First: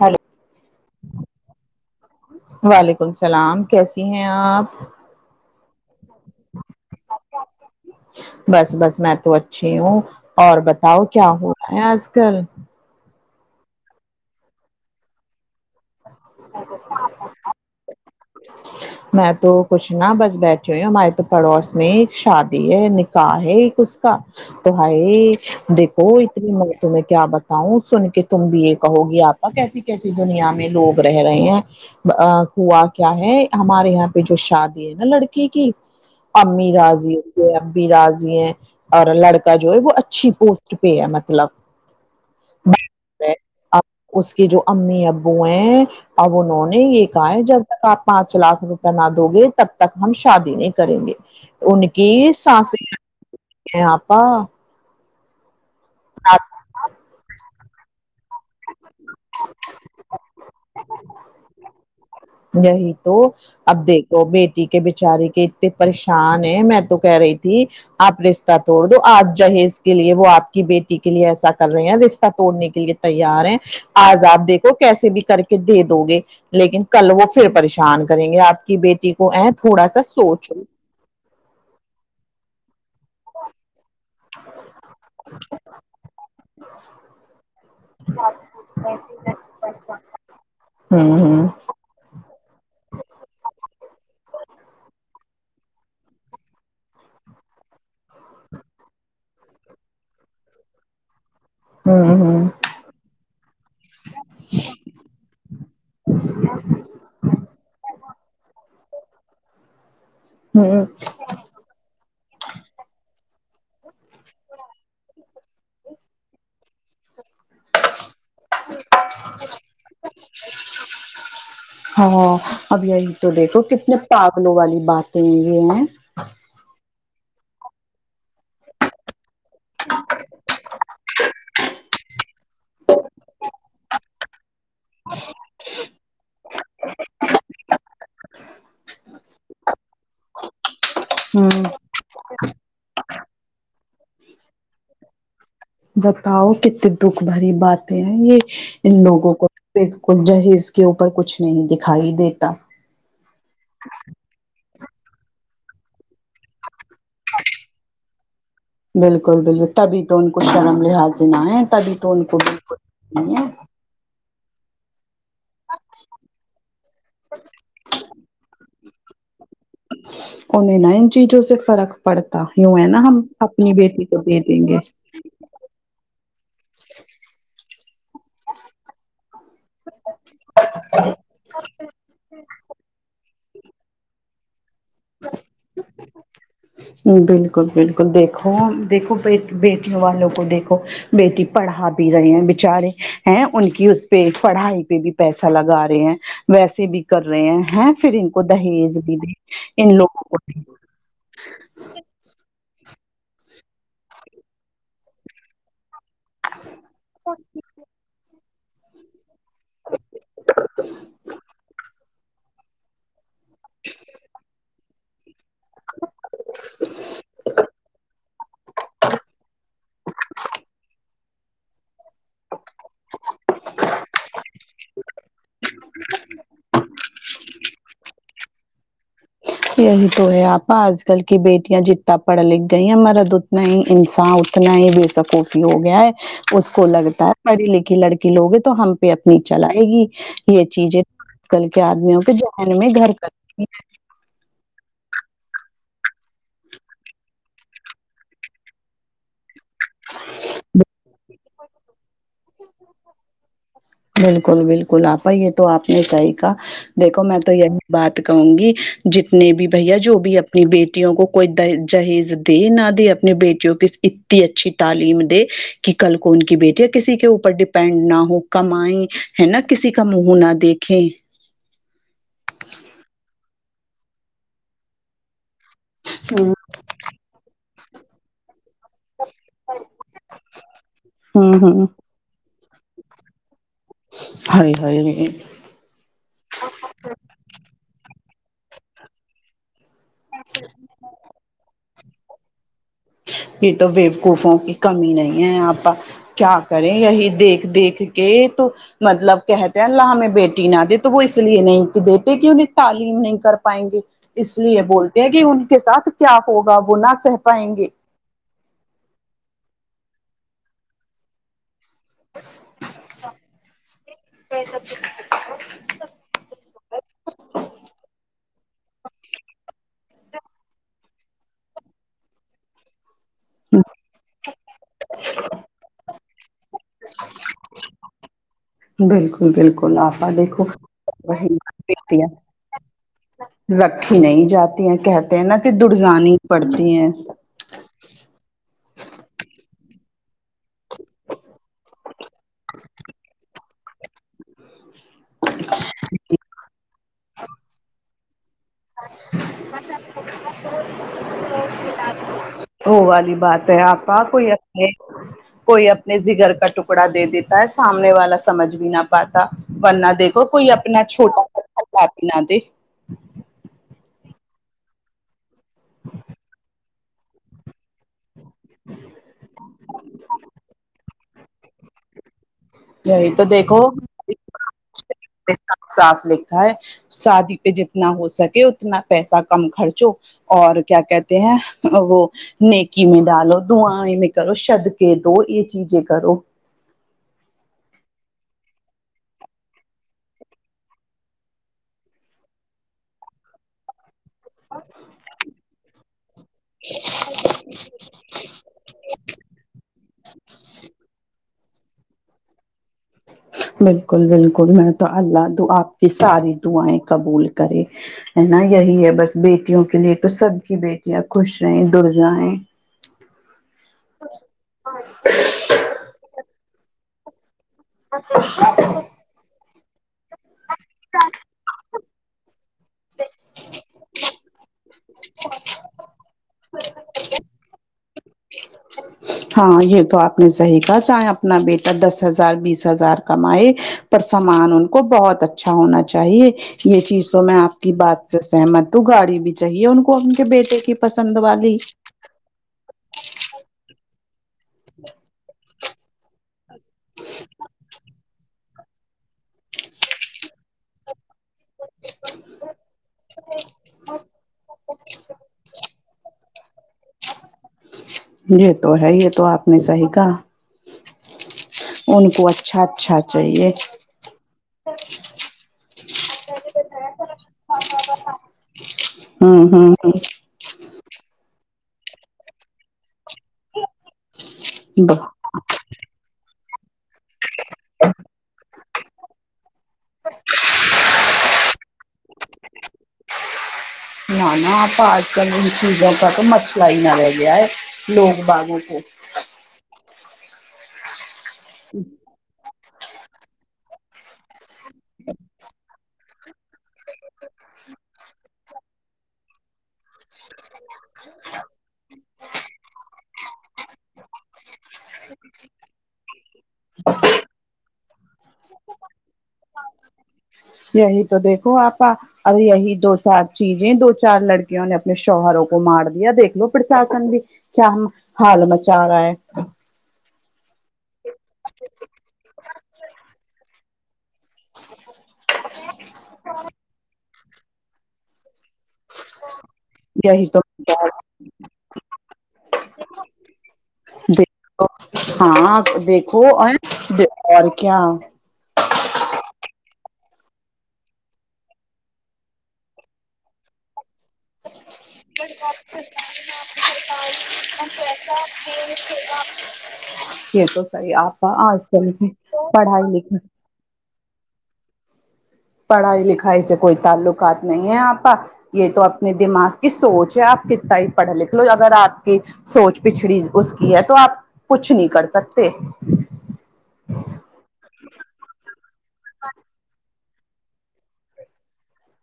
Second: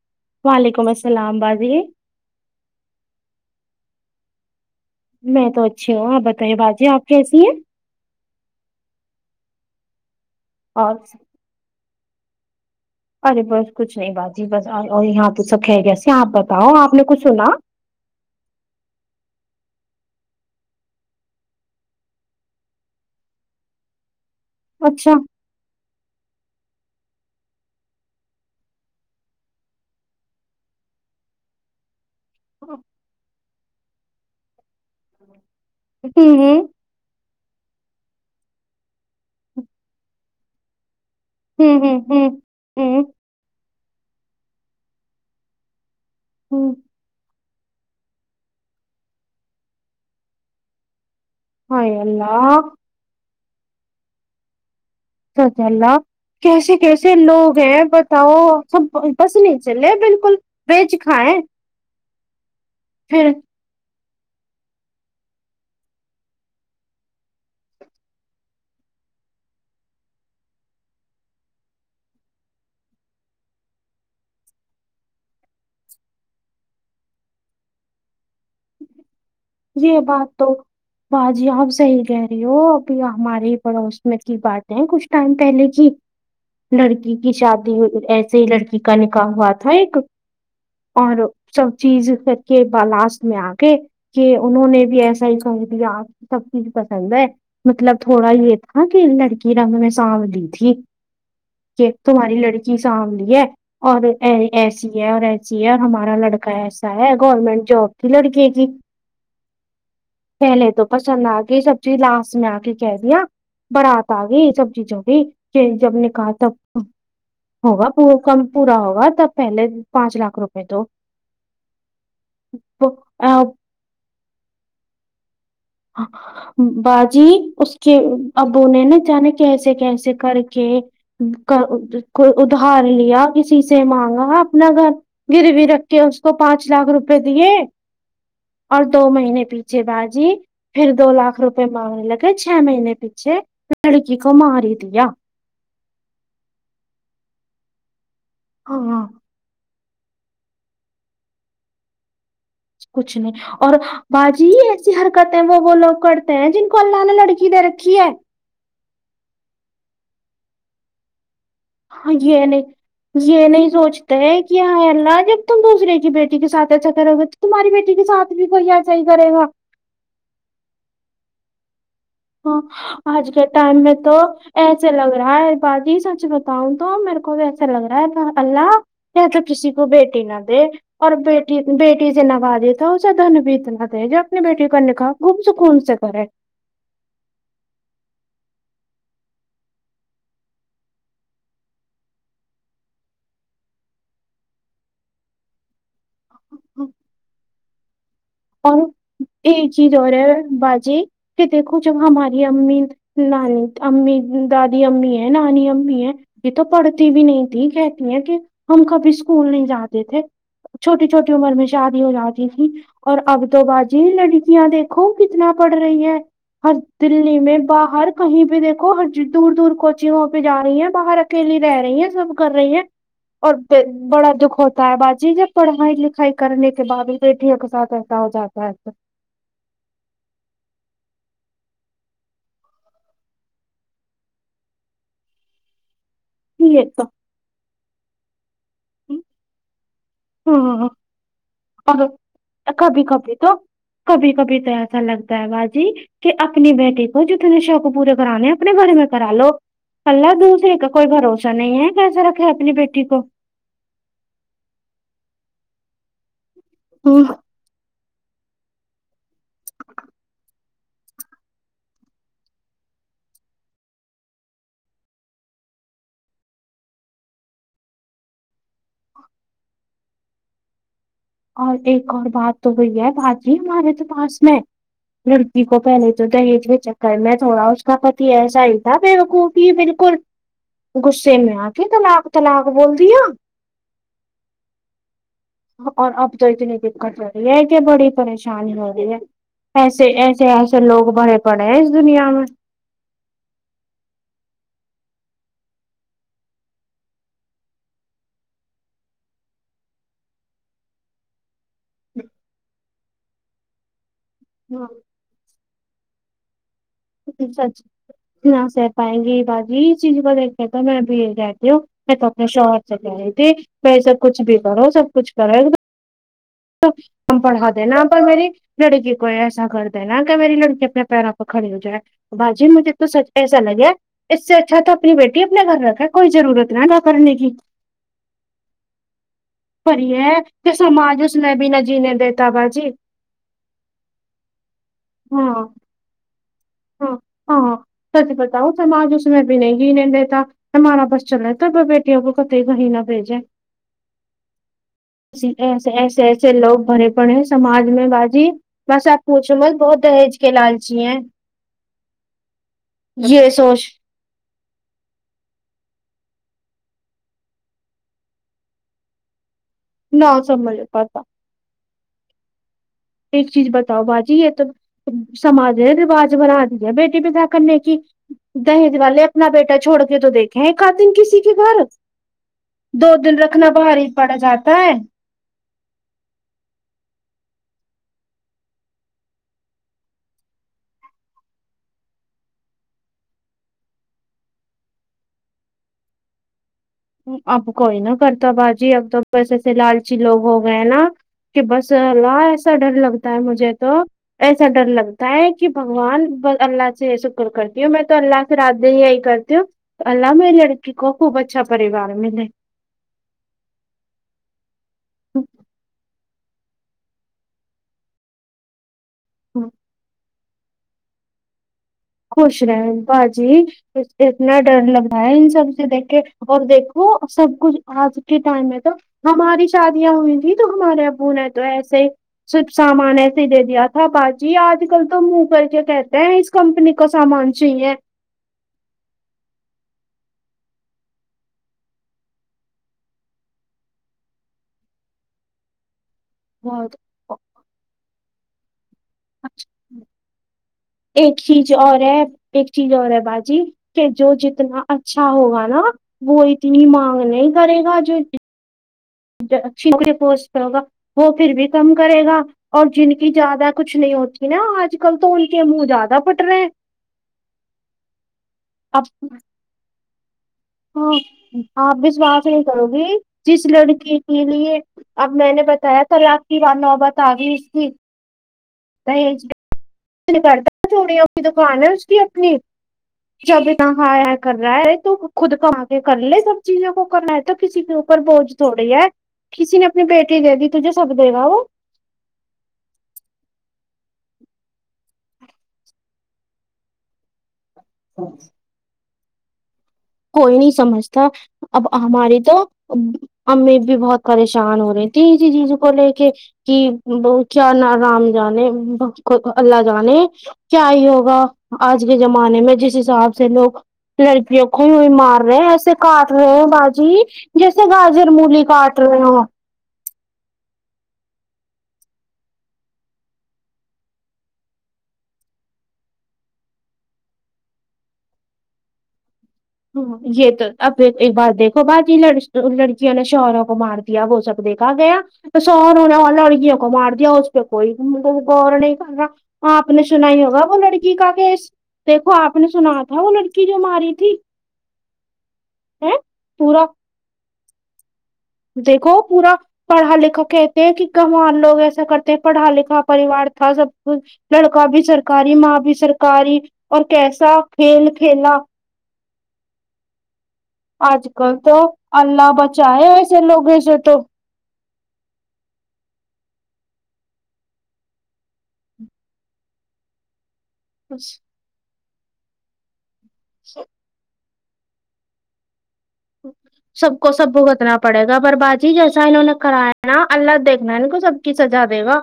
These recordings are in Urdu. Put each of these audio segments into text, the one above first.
ہیلو وعلیکم السلام بازی وعلیکم السلام کیسی ہیں آپ میں تو اچھی ہوں آپ بتائیے باجی آپ کیسی ہیں بس بس میں تو اچھی ہوں اور بتاو کیا ہو رہا ہے آج کل ارے بس کچھ نہیں باجی بس اور یہاں تو سب خیریت سے ہیں آپ بتاو آپ نے کچھ سنا میں تو کچھ نا بس بیٹھی ہوئی ہوں ہمارے تو پڑوس میں ایک شادی ہے نکاح ہے ایک اس تو اچھا حائے ہو اتنی میں تمہیں کیا بتاوں سن کے تم بھی یہ کہو گی آپا کیسی کیسی دنیا میں لوگ رہ رہے ہیں ہوا کیا ہے ہمارے یہاں پہ جو شادی نا لڑکی کی ہوں ہوں امی راضی ابی راضی ہیں اور لڑکا جو ہے وہ اچھی پوس کے پی ہے مطلب ہوں ہوں ہوں ہوں اب اس کے جو امی ابو ہیں اب انہوں ہوں نے یہ کہا ہے جب تک آپ پانچ لاکھ روپے نہ دو گے تب تک ہم شادی نہیں کریں گے ان ہائے کی اللہ ساس [unintelligible] ہیں آپا سچ اللہ کیسے کیسے لوگ ہیں بتاؤ سب بس نہیں چلے بالکل بیچ کھائیں یہی تو پھر اب دیکھو بیٹی کے بیچاری کے اتنے پریشان ہیں میں تو کہہ رہی تھی آپ رشتہ توڑ دو آپ جہیز کے لیے وہ آپ کی بیٹی کے لیے ایسا کر رہے ہیں رشتہ توڑنے کے لیے تیار ہیں آج آپ دیکھو کیسے بھی کر کے دے دو گے لیکن کل وہ پھر پریشان کریں گے آپ کی بیٹی کو ا تھوڑا یہ سا بات تو سوچ لو باجی آپ صحیح کہہ رہی ہو ابھی ہمارے پڑوس کی بات ہے کچھ ٹائم پہلے کی لڑکی کی شادی ہو ایسے ہی لڑکی کا نکاح ہوا تھا ایک ہوں اور ہوں سب چیز کر کے پر لاسٹ میں آ کے کہ انہوں نے بھی ایسا ہی سمجھ لیا اب سب چیز پسند ہے مطلب تھوڑا یہ تھا کہ لڑکی رنگ میں ساولی تھی کہ ہوں تمہاری ہوں لڑکی ساولی ہے اور ایسی ہے ویسی ہے اور ہمارا لڑکا ایسا ہے گورنمنٹ جاب تھی لڑکے کی پہلے تو ہوں پسند آ گئی سب چیز لاسٹ میں آ کے کہہ دیا برات آ گئی سب چیز ہو گئی کے جب نکاح تب ہوگا کم پورا ہوگا تب پہلے پانچ لاکھ روپئے تو ہاں اب یہی تو دیکھو وہ کتنا پاگلوں والی باتیں یہ ہیں باجی اس کے ابو نےناجانے کیسے کیسے کر کے کا کو ادھار لیا کسی سے مانگا اپنا گھر گروی رکھ کے اس کو پانچ لاکھ روپے دیے اور دو مہینے پیچھے باجی پھر دو لاکھ ہوں روپے مانگ لے کے چھ مہینے پیچھے لڑکی کو مار ہی دیا بتاؤ کتنی دکھ بھری باتیں ہیں یہ ان ہاں لوگوں کو ان کو جہز کے اوپر کچھ نہیں دکھائی دیتا کچھ نہیں اور باجی ایسی حرکتیں وہ وہ لوگ کرتے ہیں جن کو اللہ نے لڑ کی دے رکھی ہے بالکل بالکل تبھی تو ان کو شرم لحاظ نہ ہے تبھی تو ہاں ان کو یہ بالکل نہیں ہے یہ نہیں سوچ تے کہ ہ اللہ جب تم دوسرے کی بیٹی کے ساتھ ایسا کرو گے تو تمہاری بیٹی کے ساتھ بھی کوئی ایسا ہی کریگا انہیں نا ان چیزوں سے فرق پڑتا ہاں یوں ہے نا ہم آج کے اپنی ٹائم میں بیٹی تو کو دے دیں گے ایسے لگ رہا ہے باجی سچ بتاؤں تو میرے کو بھی ایسا لگ رہا بس اللہ پھر تو کسی کو بیٹی نا دے اور بیٹی بیٹی سے نوازے تو اسے دھن بھی اتنا دے جو اپنے بیٹی کا نکاح خوب سکون سے کرے بالکل بالکل دیکھو دیکھو بیٹیوں والوں کو دیکھو بیٹی پڑھا بھی رہی ہیں بیچارے ہیں ان کی اس پہ پڑھائی پہ بھی پیسہ لگا تے ہیں ویسے بھی کر رہے ہیں ہیں پھر ان کو اور دہیز بھی دے ایک چیز ان اور ہے لوگوں کو باجی کہ دیکھو جب ہماری امی نا امی داد امی ہے نانی امی ہے یہ تو پڑھتی بھی نہیں تھی کہتی ہیں کہ ہم کبھی اسکول نہیں جاتے تھے چھوٹی چھوٹی عمر میں شادی ہو جاتی تھی اور اب تو باجی لڑکیاں دیکھو کتنا پڑھ رہی ہیں ہر دلی میں باہر کہیں بھی دیکھو ہ دور دور کوچنگ وہ پہ جا رہی ہیں باہر کے لیے رہ رہی ہیں سب کر رہی ہیں اور بڑا دکھ ہوتا ہے باجی جب پڑھائی لکھائی کرنے کے بعد بھی بیٹیوں کے ساتھ کیسا ہو جاتا ہے تو یہی تو ہے آپا آج کل کی بیٹیاں جتنا پڑھ لکھ گئی ہیں مرد اتنا ہی انسان اتنا ہی بے سکوفی ہو گیا ہے اس یہ کو تو لگتا ہے پڑھی لکھی لڑکی لوگے تو ہم پہ اپنی چلائے گی یہ ہاں چیزیں آج کل کے اور آدمیوں کے جہن میں کبھی گھر کبھی تو کرتی ہیں کبھی کبھی تو ایسا لگتا ہے باجی کہ اپنی بیٹی کو جتنے شوق پورے کرانے اپنے گھر میں کرا لو اللہ دوسرے کا کوئی بھروسہ نہیں ہے کیسا رکھے اپنی بیٹی کو بالکل بالکل آپا یہ تو آپ نے صحیح کہا دیکھو میں تو یہی بات کہوں گی جتنے بھی بھیا جو بھی اپنی بیٹیوں کو کوئی جہیز دے نہ دے بیٹیوں کی اتنی اچھی تعلیم دے کہ کل کون کی بیٹییا ہے کسی کے اوپر ڈیپینڈ نہ ہو کماے ہے نا کسی کا منہ نہ دیکھے اور ایک اور بات تو ہوئی ہے باجی ہمارے تو پاس میں لک کو پہلے تو ہوں دہیج کے چکر میں تھوڑا اس کا پتی ایسا ہی تھا بیوقوف کہ بالکل غصے ہوں میں آ کے ہوں طلاق طلاق بول دیا ہاے ہاے اور اب تو اتنی دقت ہو رہی ہے کہ بڑی پریشانی ہو رہی ہے ایسے ایسے ایسے لوگ بڑے پڑے ہیں اس دنیا میں یہ تو بے خوفوں کی کمی نہیں ہے آپا کیا کریں یہی دیکھ دیکھ کے تو مطلب کہتے ہیں اللہ ہمیں بیٹی نہ دے تو وہ اس لیے نہیں دیتے کہ انہیں تعلیم نہیں کر پائیں گے اس لیے ہاں بولتے ہیں کہ ان کے ساتھ کیا ہوگا وہنا سچ نا سہ پائیں گے باجی چیز کو د کہتا میں ابھی رہتی ہوں میں تو اپنے شوہر سے کہہ رہئی تھی وسا کچھ بھی کرو سب کچھ کرو ایک تو ہم پڑھا دین پر میری لڑکی کو ایسا کر دینا کہ میری لڑکی اپنے پیروں پے کھڑی ہو جائے باجی مجھے تو سچ ایسا لگیا اس سے اچھا تو اپنی بیٹی اپنے گھر رکھا کوئی ضرورت نہ وداکرنے کی بالکل بالکل پر یہ آپا ہے دیکھو کہ سماج اس میں بھی نہ جینے بیٹیاں دیتا باجی رکھی نہیں جاتی ہیں کہتے ہیں ہاں نا کہ د جانی پڑتی ہے ہاں ہاں سچ بتاؤ سماج اس میں بھی نہیں جینے دیتا ہمارا بس چلے ہے تو بیٹیوں ختیی کہاہے نہ بھیجے ایسے ایسے ایسے لوگ بھرے پڑے سماج میں باجی بس آب پوچھوں مت بہت دھج کے لالچی ہیں وہ والی یہ بات ہے سوچ آپا کوئی اپنے کوئی اپنے جگر کا ٹکڑا دے دیتا ہے سامنے والا سمجھ بھی نہ پاتا ورنا نہ دیکھو کوئی سمجھ اپنا پاتا چھوٹا [unintelligible] نہ دے ایک چیز بتاؤ باجی یہ تو سماج نے رواج بنا دی ہے بیٹی بدا کرنے کی دہیج والے اپنا بیٹا چھوڑ کے تو دیکھے ایک اد دن کسی کے گھر دو یہی دن تو رکھنا دیکھو بھاری پڑ جاتا ہے صاف صاف لکھا ہے شادی پہ جتنا ہو سکے اتنا پیسہ کم خرچو اور کیا کہتے ہیں ا وہ نیکی میں ڈالو دعائیں میں کرو صدقے دو یہ چیزیں کرو اب کوئی نہ کرتا باجی اب تو اپسے ایسے لالچی لوگ ہو گئے نا کہ بس اللہ ایسا ڈر لگتا ہے مجھے تو ایسا ڈر لگتا ہے کہ بھگوان بس اللہ سے شکر کرتی ہوں میں تو اللہ رات دن یہی کرتی ہوں اللہ میری لڑکی کو خوب اچھا پریوار ملے بالکل بالکل میں تو اللہ دعا آپ کی س ساری دعائیں قبول کرے ہے نا یہی ہے بس بیٹیوں کے لیے تو سب کی بیٹی ان خوش رہے [unintelligible] خوش رہے باجی اتنا ڈر لگ رہا ہے ان سب سے دیکھ کے اور دیکھو سب کچھ آج کے ٹائم میں تو ہماری شادیاں ہوئی تھی تو ہمارے ابو نے تو ایسے صرف سامان ایسے ہی دے دیا تھا باجی آج کل تو منہ کر کے کہتے ہیں اس کمپنی کا سامان چاہیے ہاں یہ تو آپ نے صحیح کہا چاہے اپنا بیٹا دس ہزار بیس ہزار کمائے پر سامان ان کو بہت اچھا ہونا چاہیے بہت یہ چیز تو میں آپ کی بات سے سہمت تو گاڑی بھی چاہیے ان کو ان کے بیٹے کی ایک پسند چیز والی اور ہے ایک چیز اور ہے باجی کہ جو ج تنا اچھا ہوگا نا وہ اتنی مانگ نہیں کرے گا جو اچھی کوئی پوسٹ پہ ہوگا وہ پھر بھی کم کرے گا اور جن کی زیادہ کچھ نہیں ہوتی نا آج کل تو ان کے منہ زیادہ پھٹ رہے ہیں یہ تو اب ہے یہ تو آپ نے صحیح کہا ہاں آپ ان وشواس کو نہیں اچھا کرو گی اچھا جس چاہیے۔ لڑکی کے لیے اب میں نے بتایا طلاق کی نوبت آ گئی اس کی ہوں ہوں ہوں، لڑکے کی چڑیوں کی دکان ہے اس کی اپنی جب اتنا ہائے ہائے کر رہا ہے تو بہ خود کما کے کر لے سب چیزوں کو کرنا ہے تو کسی کے اوپر بوجھ تھوڑی ہے کسی نے اپنی بیٹی دے دی تجے سب دے گا وہ نہ نہ آپا آج کل ان چیزوں کا مسلہ ہی نہ رہ گیا ہے نور بانو ہے کوئی نہیں سمجھتا اب ہماری تو با امی بھی بہت پریشان ہو رہی تھی اسی چیز کو لے کے کی ب کیا ن رام جانے ب کو اللہ جانے کیا ہی ہوگا آج کے زمانے میں جس حساب سے لوگ لڑکیوں کو یوں ہی مار رہے ہیں ایسے کاٹ رہے ہیں باجی جیسے گاجر مولی کاٹ رہے ہو یہی تو دیکھو آپا اب یہی دو چار چیزیں دو چار لڑکیوں نے اپنے شوہروں کو مار دیا دیکھ لو پرشاسن بھی کیا ہم حال مچا رہا ہے ہ یہ تو اب ایک بار دیکھو باجی لڑک لڑکیوں نے شوہروں کو مار دیا وہ سب دیکھا گیا تو شوہروں نے لڑکیوں کو مار دیا اس پہ کوئی مطلب گور نہیں کررہا آپ نے سنا ہی یہی تو ہوگا وہ لڑکی کا کیس دیکھو آپ نے سنا تھا وہ لڑکی جو ماری تھی اب ہاں اب ہے دیکھو ا پورا د اور کیا دیکھو پورا پڑھا لکھا کہتے ہیں کہ گنوار لوگ ایسا کرتے ہیں پڑھا لکھا پریوار تھا سب کچھ لڑکا بھی سرکاری ماں بھی سرکاری اور کیسا کھیل کھیلا یہ تو صحیح آج آپا کل تو آج کل اللہ پڑھائی بچائے ایسے لکھائی تو بھی سیٹ ہو پڑھائی لکھائی سے کوئی تعلقات نہیں ہے آپ کا یہ تو اپنے دماغ کی سوچ ہے آپ کے تا ہی پڑھ بس لکھ لو اگر آپ کی سوچ پچھڑی اس کی ہے تو آپ کچھ نہیں کر سکتے سب کو سب بھگتنا پڑے گا پر باجی جیسا انہوں نے کرا ہے نا اللہ دیکھ رہا ہے ان کو سب کی سزا دے گا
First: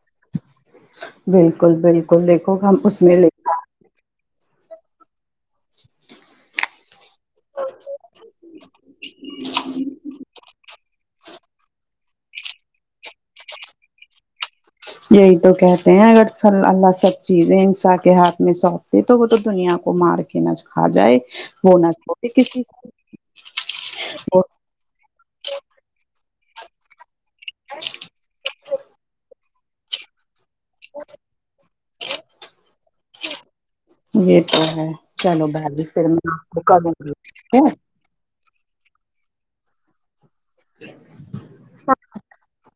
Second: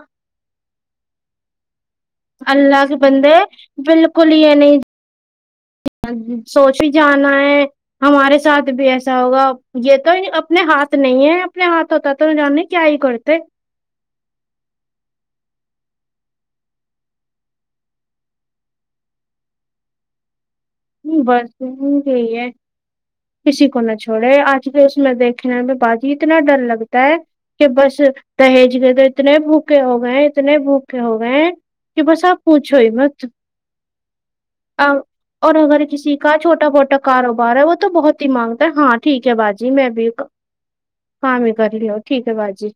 بالکل بالکل دیکھو ہم اللہ اس کے میں بندے بالکل ہی یہ نہیں سوچ بھی جانا ہے ہمارے ساتھ بھی ایسا ہوگا یہ تو اپنے ہاتھ نہیں ہے اپنے ہاتھ ہوتا تو جانے کیا ہی کرتے یہی تو کہتے ہیں اگر سل اللہ سب چیزیں انساں کے ہاتھ میں سونپ دے تو وہ تو دنیا کو مار دے نچ کھا جائے بس وہ نا چھوڑے یہی ہے کسی کو جی اس میں دیکھنے میں باجی اتنا ڈر لگتا ہے کہ بس دہیج کے تو اتنے بھوکے ہو گئے اتنے بھوکے ہو گئے ہیں کہ بس آپ پوچھو ہی مت یہ تو ہے چلو اور اگر بھابھی پھر کسی میں کا آپ کو چھوٹا کروں موٹا گی ٹھیک کاروبار ہے وہ تو بہت مانگتا ہے ہاں ٹھیک ہے باجی میں بھی ہاں میں کر لی ہوں ٹھیک ہے باجی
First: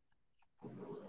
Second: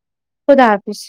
خدا حافظ